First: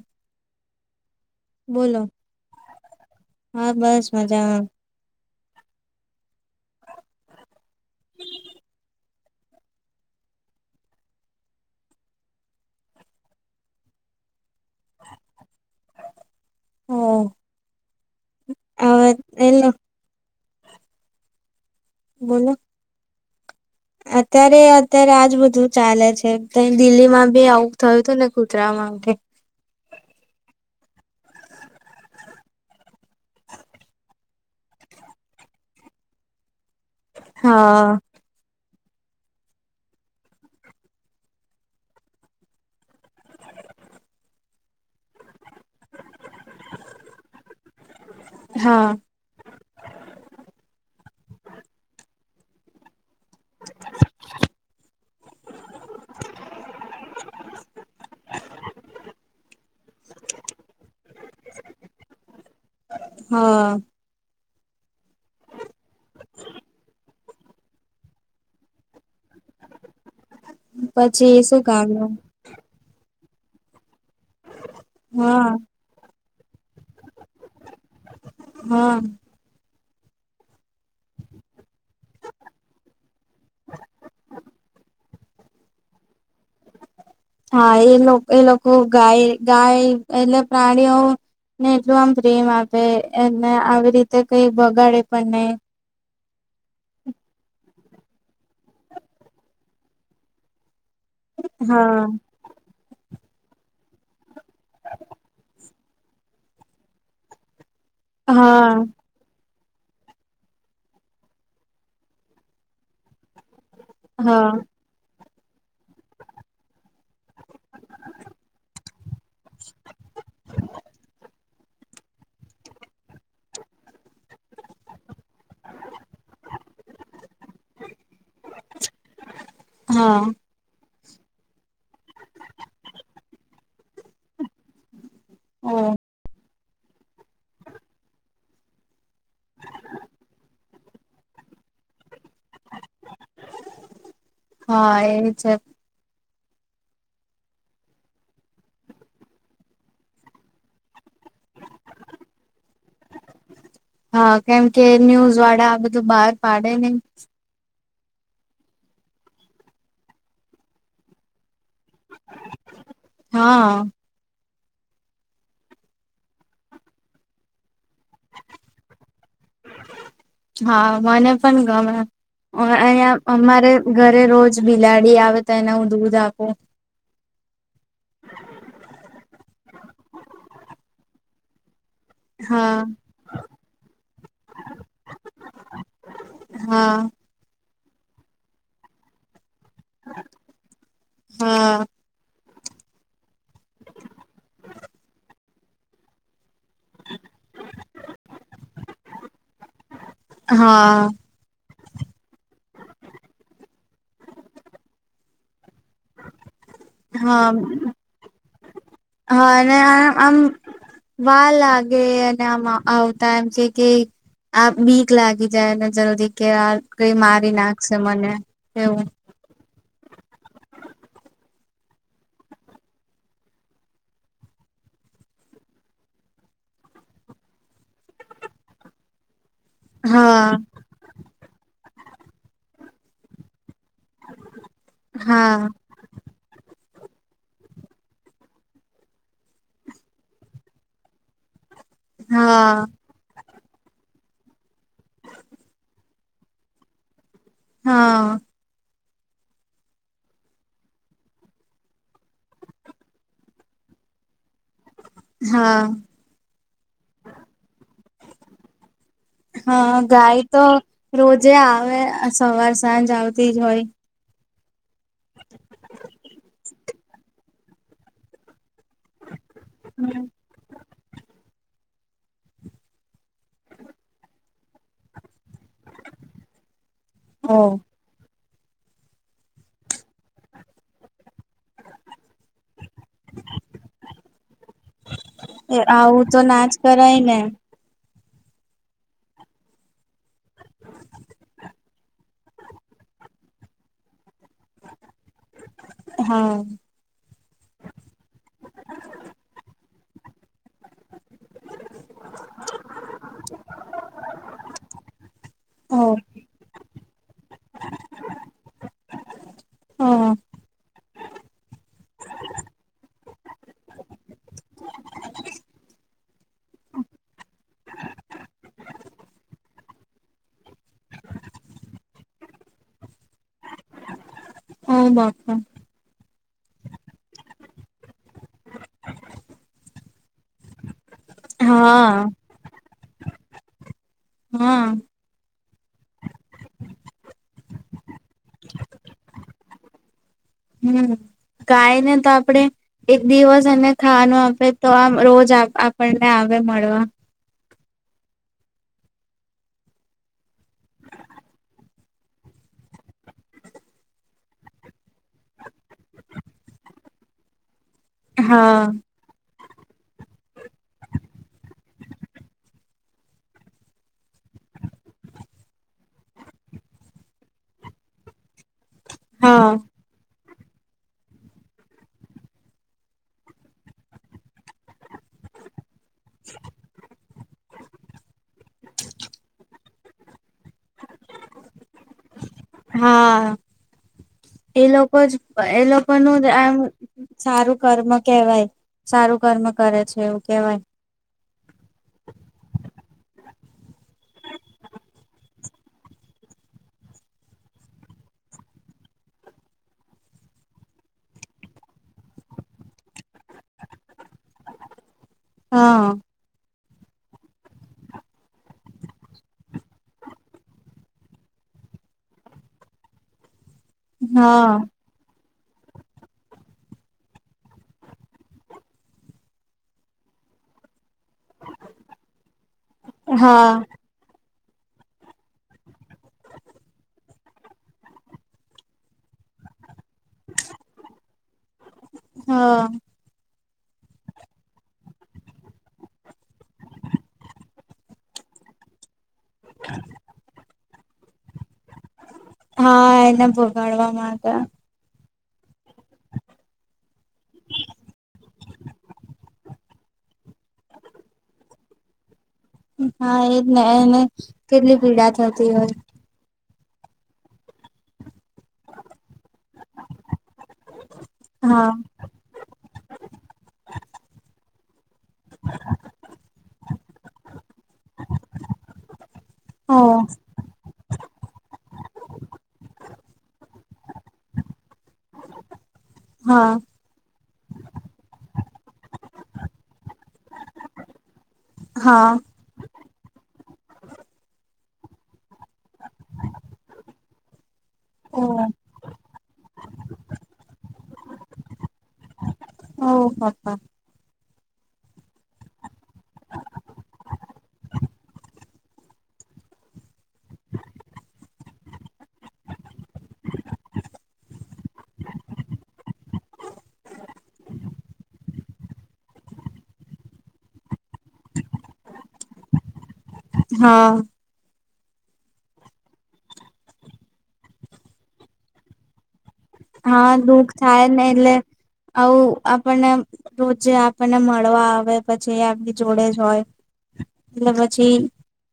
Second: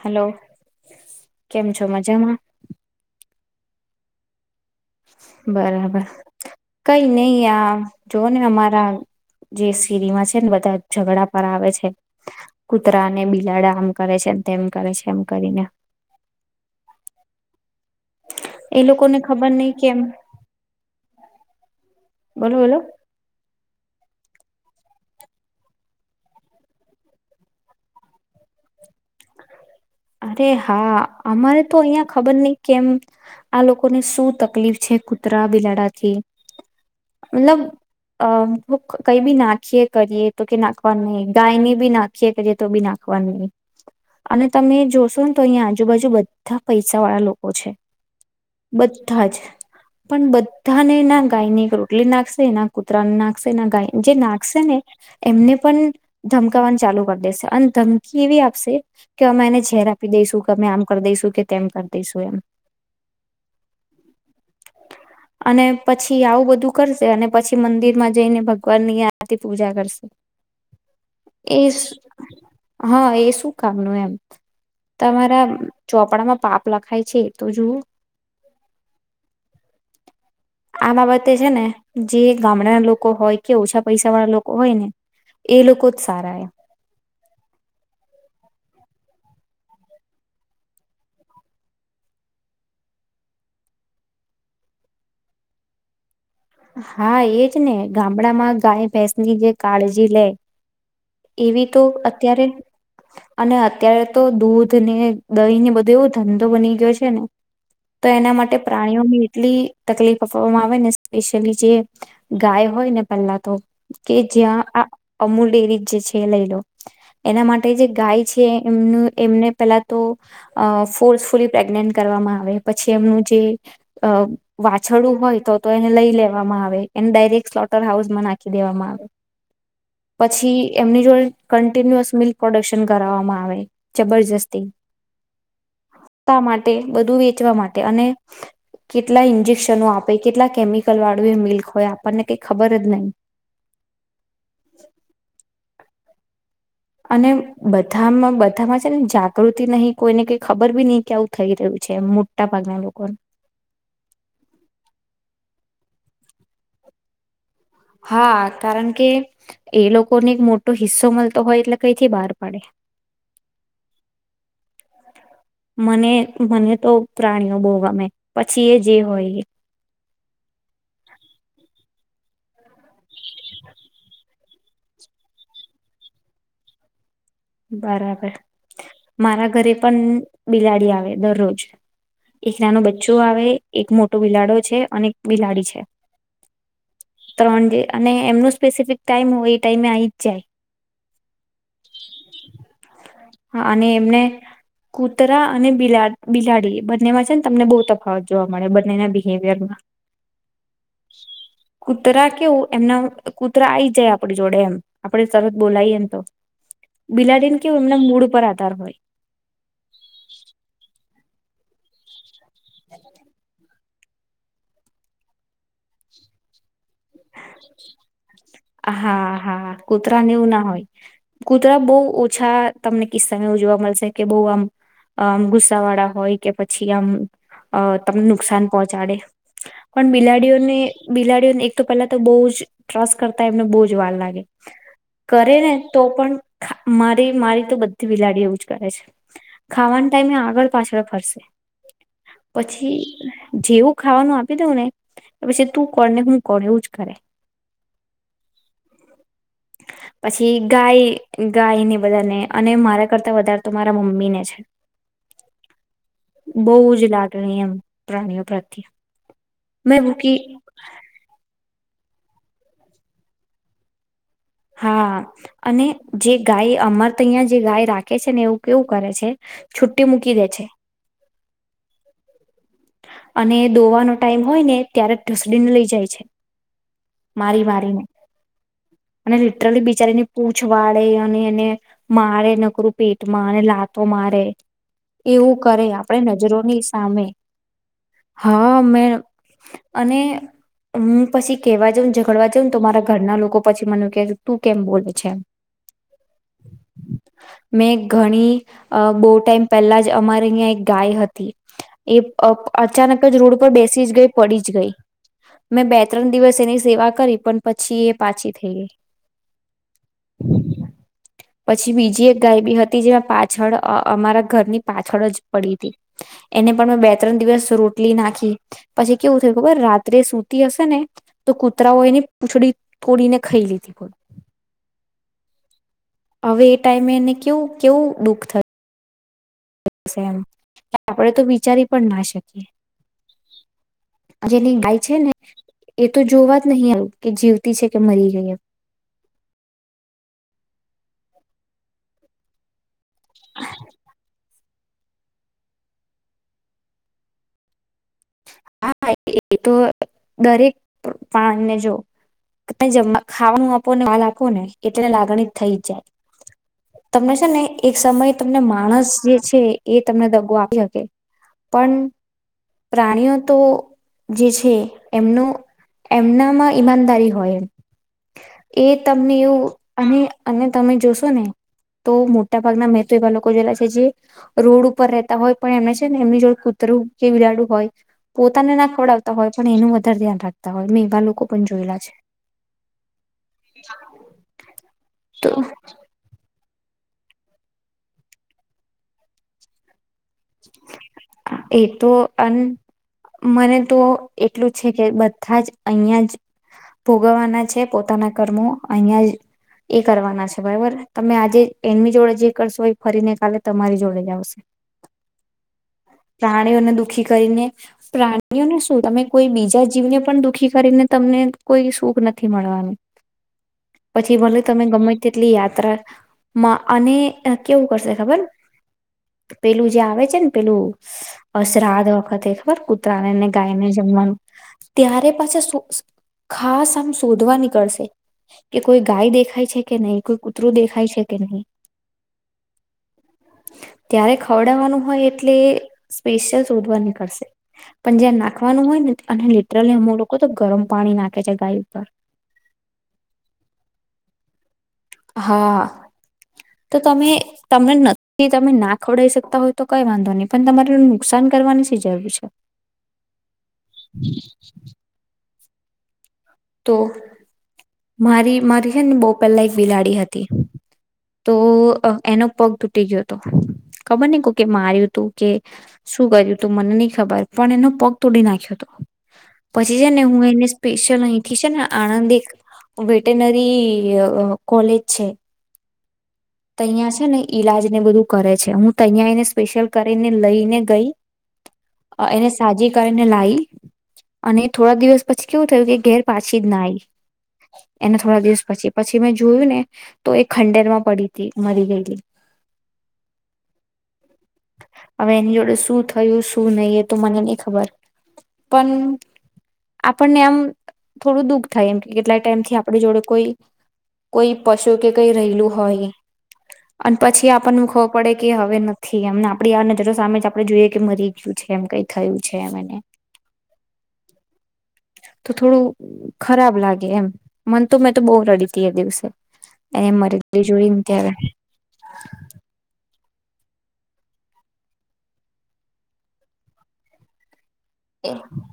Hello કેમ છો બોલો મજામાં? હા, બસ મજામાં. બરાબર કઈ નઈ આ જોઓ ને અમારા જે સિરીમાં છે ને બધા ઝઘડા પર આવે છે. કુતરા ને બિલાડા આમ કરે છે. તેમ કરે છે એમ કરીને હ એ હવે લોકોને ખબર નય એલો કેમ બોલો બોલો અત્યારે-અત્યારે આજ બધું ચાલે છે તય દિલ્હી માં બી આવું થયું હતું ને કુતરા માટે. અરે હા અમારે તો અહિયાં ખબર નય કેમ આ લોકોને શું તકલીફ છે, કુતરા બિલાડાથી. મતલબ હા અ કઈ બી નાખીએ કરીએ તો કે નાખવાનું નહી ગાય ને બી નાખીએ કરીએ તો બી નાખવાનું નહી અને તમે જો. શું તો અહીં આજુબાજુ બધા પૈસા વાળા લોકો છે. હા બધા જ પણ બધાને ના ગાય ની રોટલી નાખ શે ના કુતરા ના ખશે ગાય જે નાખશે ને એમને પણ ધમકવાનું ચાલુ કરી દેશે અને ધમકી એવી આપશે એને છેેર આપી દઈશું કેમે આમ કરી દઈશું કે તેમ કરી દઈશું એમ. હા અને પછી આવું બધું કરશે અને પછી મંદિર માં જઈને ભગવાનની આરતી પૂજા કરશે. પછી એ શું કામ નું. હા એ શું કામ નું એમ. તમારા ચોપડામાં પાપ લખાય છે. તો જુઓ હા. આ બાબતે છે ને જે ગામડાના લોકો હોય કે ઓછા પૈસા વાળા લોકો હોય ને એ લોકો જ સારા. હા, એ લોકો એ લોકો ગાય ગાય એટલે પ્રાણીઓને એટલું આમ પ્રેમ આપે એને આવી રીતે કઈ બગાડે પણ નહી. હા એજ ને. ગામડામાં ગાય ભેંસ ની જે કાળજી લે એવી તો હા અત્યારે અને અત્યારે તો દૂધ ને દહી ની બ દેવો ધંધો બની ગયો છે ને. તો એના માટે હા પ્રાણીઓની એટલી તકલીફ આપવામાં આવે ને સ્પેશિયલી જે ગાય હોય ને પહેલા તો કે હા જ્યાં આ અમુલ ડેરી છે લઈ લો. એના માટે જે ગાય છે એમનું એમને પેલા તો અ ફોર્સફુલી પ્રેગ્નેન્ટ કરવામાં આવે પછી એમનું જે વાછડું હોય તો તો એને લઈ લેવામાં આવે એને ડાયરેક્ટ સ્લોટર હાઉસમાં નાખી દેવામાં આવે હા પછી એમની જોડે કન્ટિન્યુઅસ મિલ્ક પ્રોડક્શન કરાવવામાં આવે જબરજસ્તી હમ્મ. માટે બધું વેચવા માટે અને કેટલા ઇન્જેકશનો આપે કેટલા કેમિકલ વાળું એ મિલ્ક હોય આપણને કઈ ખબર જ નહી. હા એ છે. અને બધામાં બધામાં છે ને જાગૃતિ નહી કોઈને કઈ ખબર બી નહી. કેવું થઈ રહ્યું છે મોટા ભાગના લોકોને તો બહાર પાડે નહીં હા કારણ કે એ લોકોને એક મોટો હિસ્સો મળતો હોય એટલે કઈથી બહાર પાડે. હા મને મને તો પ્રાણીઓ બઉ હા મને પણ ગમે. અ અંયા અમારે ઘરે રોજ બિલાડી આવે તો એને હું દૂધ આપું. બરાબર મારા ઘરે પણ બિલાડી આવે દરરોજ. એક હા નાનું બચ્ચું આવે એક મોટો બિલાડો છે અને એક બિલાડી છે હા ત્રણ જે અને એમનું સ્પેસિફિક ટાઈમ હોય. ટાઈમે આવી જ જાય. હા અને એમને કૂતરા અને બિલા બિલાડી બંનેમાં છે ને તમને બહુ તફાવત જોવા મળે બંનેના બિહેવિયરમાં. હા કૂતરા કેવું એમના કૂતરા આઈ જાય આપણી જોડે એમ આપડે સરત બોલાઈ એને તો હા બિલાડીને કેવું એમના મૂડ પર આધાર હોય હા અને આ આમ વાર લાગે આવતા એમ કે કે આપ બીક લાગી જાય ને જલદી કે કઈ મારી નાખશે મને એવું હા હા કૂતરા એવું ના હોય કૂતરા બહુ ઓછા તમને કિસ્સા ઉજવા મળશે કે બોહ આમ આમ ગુસ્સા વાળા હોય કે પછી આમ તમને નુકસાન પહોંચાડે પણ હા બિલાડીઓને બિલાડીઓને એક તો પેલા ટ્રસ્ટ કરતા એમને બો જ વાર લાગે કરે હા ને તો પણ મારી મારી તો બધી બિલાડી એવુંજ કરે છે ખાવાનું ટાઈમે આગળ પાછળ ફરશે હા પછી જેવું ખાવાનું આપી દઉં ને પછી તું કર ને હું કર એવું જ કર હા પછી ગાય ગાય ને બધાને અને મારા કરતા વધારે તો મારા મમ્મી ને છે. હા બહ જ લાગણી એમ પ્રાણીઓ પ્રત્યે હા મેં ભૂકી હવે સવાર સાંજ આવતી જ હોય. હા અને જે ગાય અમાર તો અહં જે ગાય રાખે છે ને એવું કેવું કરે છે. છુટ્ટી મૂકી દે છે. અને દોવાનો ટાઈમ હોય ને ત્યારે દિન લઈ જાય છે ઓ. મારી મારીને. અને લિટરલી બીજ બચારની પૂંછ વાળે અને એને મારે નકરું પેટમાં અને લાતો મારે એવું એ કરે આવું આપણે તો ના જ નજરોની કરાય સામે ને હા મે અને હું પછી કેવા જાઉં ઝઘડવા જાઉં તો મારા ઘરના લોકો પછી મને કે તું કેમ બોલે છે હા. મેં ઘણી બહુ ટાઈમ પહેલા જ અમારે અં એક ગાય હતી. અચાનક જ રોડ પર બેસી જ ગઈ પડી જ ગઈ મેં બે ઓ ત્રણ દિવસ એની સેવા કરી પણ પછી એ પાછી થઈ ઓ ગઈ પછી બીજી એક ગાયબી હતી જે છળ અમારા ઘરની પાછળ જ પડીતી. એને પણ મેં બે ત્રણ દિવસ રોટલી નાખી પછી કેવું થયું ખબર રાત્રે સૂતી હશે ને તો કૂતરાઓ એને પૂંછડી તોડીને ખાઈ લીધી. ઓ બાપા. હવે એ ટાઈમે એને કેવું કેવું દુઃખ થ યું સ એને આપણે તો વિચારી પણ ના હા શકીએ. જેની હા [unintelligible] છે ને એ તો જોવા જ નહીં આવ કે જીવતી છે કે મરી ગઈ. હમ ગાય ને તો આપડે એક દિવસ અને ખાવાનો હવે તો આમ રોજ આપણને આવે મળવા. હા એ તો દરેક પ્રાણ ને જો ત જમ ખાવાનું આપો વાલ આપો ને એટલે લાગણી થઈ જ જાય તમને છે ને. એક સમયે તમને હા માણસ જે છે. એ તમને દગો આપી શકે પણ પ્રાણીઓ તો જે છે એમનો એમનામાં ઈમાનદારી હોય. એ તમને એવું હા અને અને તમે જોશો ને તો મોટા ભાગના મેં તો એવા લોકો જોયેલા છે જે રોડ ઉપર રહેતા હોય પણ એમને છે ને એમની જોડે કૂતરું કે બિલાડું હોય ના ખવડાવતા હોય પણ એનું વધારે ધ્યાન રાખે હા, એ લોકો જ તો એ લોકોનું આમ સારું કર્મ કેવાય સારું કર્મ કરે છે. એવું કેવાય એ તો અન મને તો એટલું જ છે કે બધા જ અહિયાં જ ભોગવવાના છે પોતાના કર્મો અહિયાં જ એ કરવાના છે બરાબર તમે આજે એમની જોડે જે કરશો એ ફરીને કાલે તમારી જોડે જ આવશે. હા પ્રાણીઓને દુખ દુઃખી કરીને પ્રાણીઓને શું તમે કોઈ બીજા જીવને પણ દુઃખી કરીને તમને કોઈ સુખ નથી મળવાનું. પછી ભલે હા તમે ગમે તે. લી યાત્રા માં અને કેવું કરશે ખબર પેલું જે આવે છે ને પેલું અ શ્રાદ્ધ વખત ખબર કૂતરાને ને હા. ગાયને જમવાનું ત્યારે પાછા સૂક્ષ ખાસ આમ શોધ ધૂવા નીકળશે કે કોઈ ગાય દેખાય છે કે નહીં. કોઈ કૂતરું દેખાય છે કે નહી. હા ત્યારે ખ ખવડાવવાનું હોય એટલે સ્પેશિયલ શોધવા નીકળશે પણ જ્યાં નાખવાનું હોય ને અને લિટરલી અમુ લોકો તો ગરમ પાણી નાખ કે છે ગાય ઉપર. હા, એને ભોગાડવા માટે. હા. તો તમે તમને નથી તમે ના ખવડઈ શકતા હોય તો કઈ વાંધો નહીં પણ તમારે નુકસાન કરવાની શી જરૂર છે? હા, એજને એને કેટલી પીડા થત તી હોય. તો. મારી મારી છે ને બો પેલા એક બિલાડી હતી. તો હા અ એનો પગ તૂટી ગયો હતો ખબર ને કો કે કે માર્યું તું કે શું કર્યું તું મને નહી ખબર પણ એનો પગ તોડી નાખ્યો હતો પછી ઓ છે ને હું એને સ્પેશિયલ અહીં આણંદ ની એક વેટનરી અ-અ કોલેજ છે. હા ત અહીં છે ને ઈલાજ ને બધું કરે છે હું તયાં એને સ્પેશિયલ કરીને લઈને ગઈ. અ હા એને સાજી કરીને લાઈ અને થોડા દિવસ પછી કેવું થયું કે ઘેર પાછી જ ના આઈ. એને થોડા ઓ દિવસ પછી પછી મે જોયું ને તો એ ખંડેર માં પડી [unintelligible] મરી ગયેલી. ઓ હા હા! હવે એની જોડે શું થયું શું નહિ એ તો મને નઈ ખબર પણ, આપણને આમ થોડું દુઃખ થાય એમ કે કેટલા ટાઈમ થી આપડી જોડે કોઈ કોઈ પશુ કે કઈ રહેલું હોય અન પછી આપણને ખબર પડે કે હવે નથી એમને આપડી આ નજરો સામે જ આપણે જોઈએ કે મરી ગયું છે એમ કઈ થયું છે હા. તો થોડું ખરાબ લાગે એમ મન તો મેં તો બો રડી ત એ દિવસે એને હા મરેલી દુઃખ જોઈને થાય ને ત્યારે એટલે આવુ આપણે ને એમ રોજે આપણને મળવા આવે પછી આપની જોડે જ હોય. એટલે પછી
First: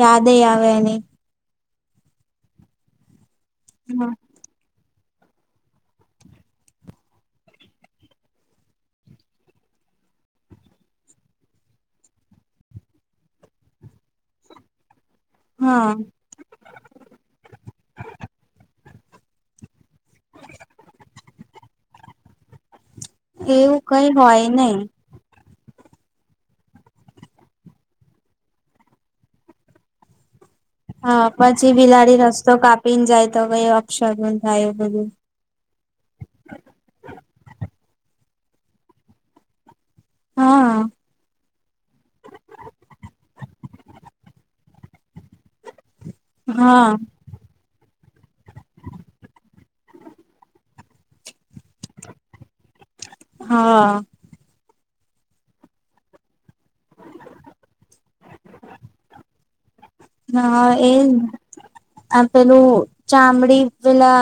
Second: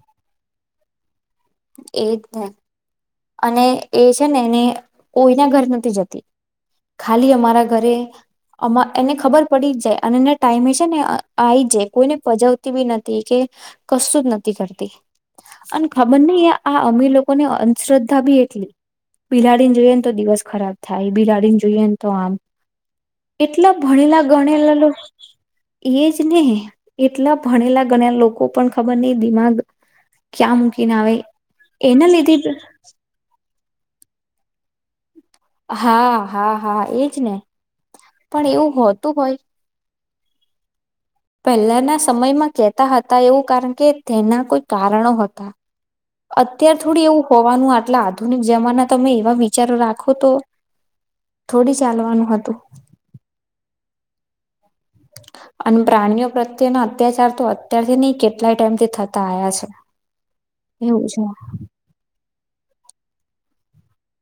યાદે આવે [unintelligible] એની એજને. અને એ છે ને એની કોઈના ઘર નથી જતી ખાલી અમારા ઘરે અ એને ખબર પડી જ જાય અને એના ટાઈમે છે ને આવી જાય કોઈને પજવતી બી નથી કે કશું જ નથી કરતી. અને હા ખબર નહી આ અમીર લોકો ને [unintelligible] શ્રદ્ધા બી એટલી બિલાડીને જોઈએને તો દિવસ ખરાબ થાય બિલાડી ને જોઈએ ને તો આમ. એટલા એવું કઈ ભણેલા હોય નઈ ગણેલા લો એ જ ને એટલા ભણેલા ગણા લોકો પણ ખબર નહિ દિમાગ ક્યાં મૂકીને આવે હા પછી એના બિલાડી રસ્તો લીધે કાપ પી ને જાય તો કઈ અપક્ષર થાય એ બધું હા હા હા એજ ને પણ એવું હોતું હોય હા. પહેલાના સમયમાં કહેતા હતા એવું કારણ કે તેના કોઈ કારણો હતા. અત્યાર હા થોડી એવું હોવાનું આટલા આધુનિક જમાના તમે એવા વિચારો રાખો તો થોડી ચાલવાનું હતું. હા અને પ્રાણીઓ પ્રત્યેના અત્યાચાર તો અત્યારથી નહિ કેટલાય ટાઈમથી થતા આયા છે. હા એજ એવું છે આ પેલું ચામડી પેલા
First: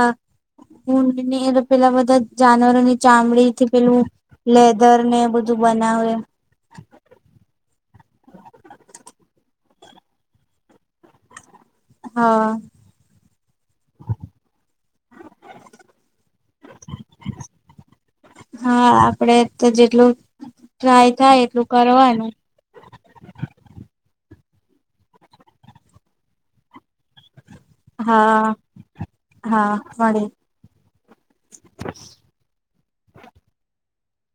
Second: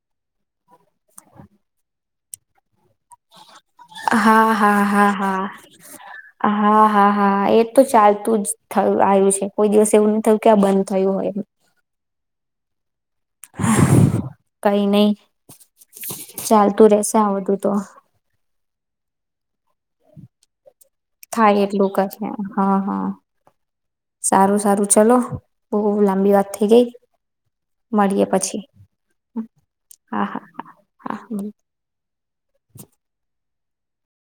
ઉડની એ પેલા બધા જાનવરોની ચામડી થી પેલું હા હા લેધર હા ને હા બધું બનાવે હા હા હા એ તો ચાલતું જ થયું આવ્યું છે કોઈ દિવસ એવું ન થયું કે આ બંધ થયું હોય એ હા કઈ નહિ ચાલતું રેશે આ બધું તો હા આપડે તો જેટલું થાય એટલું કરી જ હા હા. સારું સારું ચલો બહુ લાંબી વાત થઇ ગઈ. મળીએ હા પછી હા હા મળી હા હા. હમ.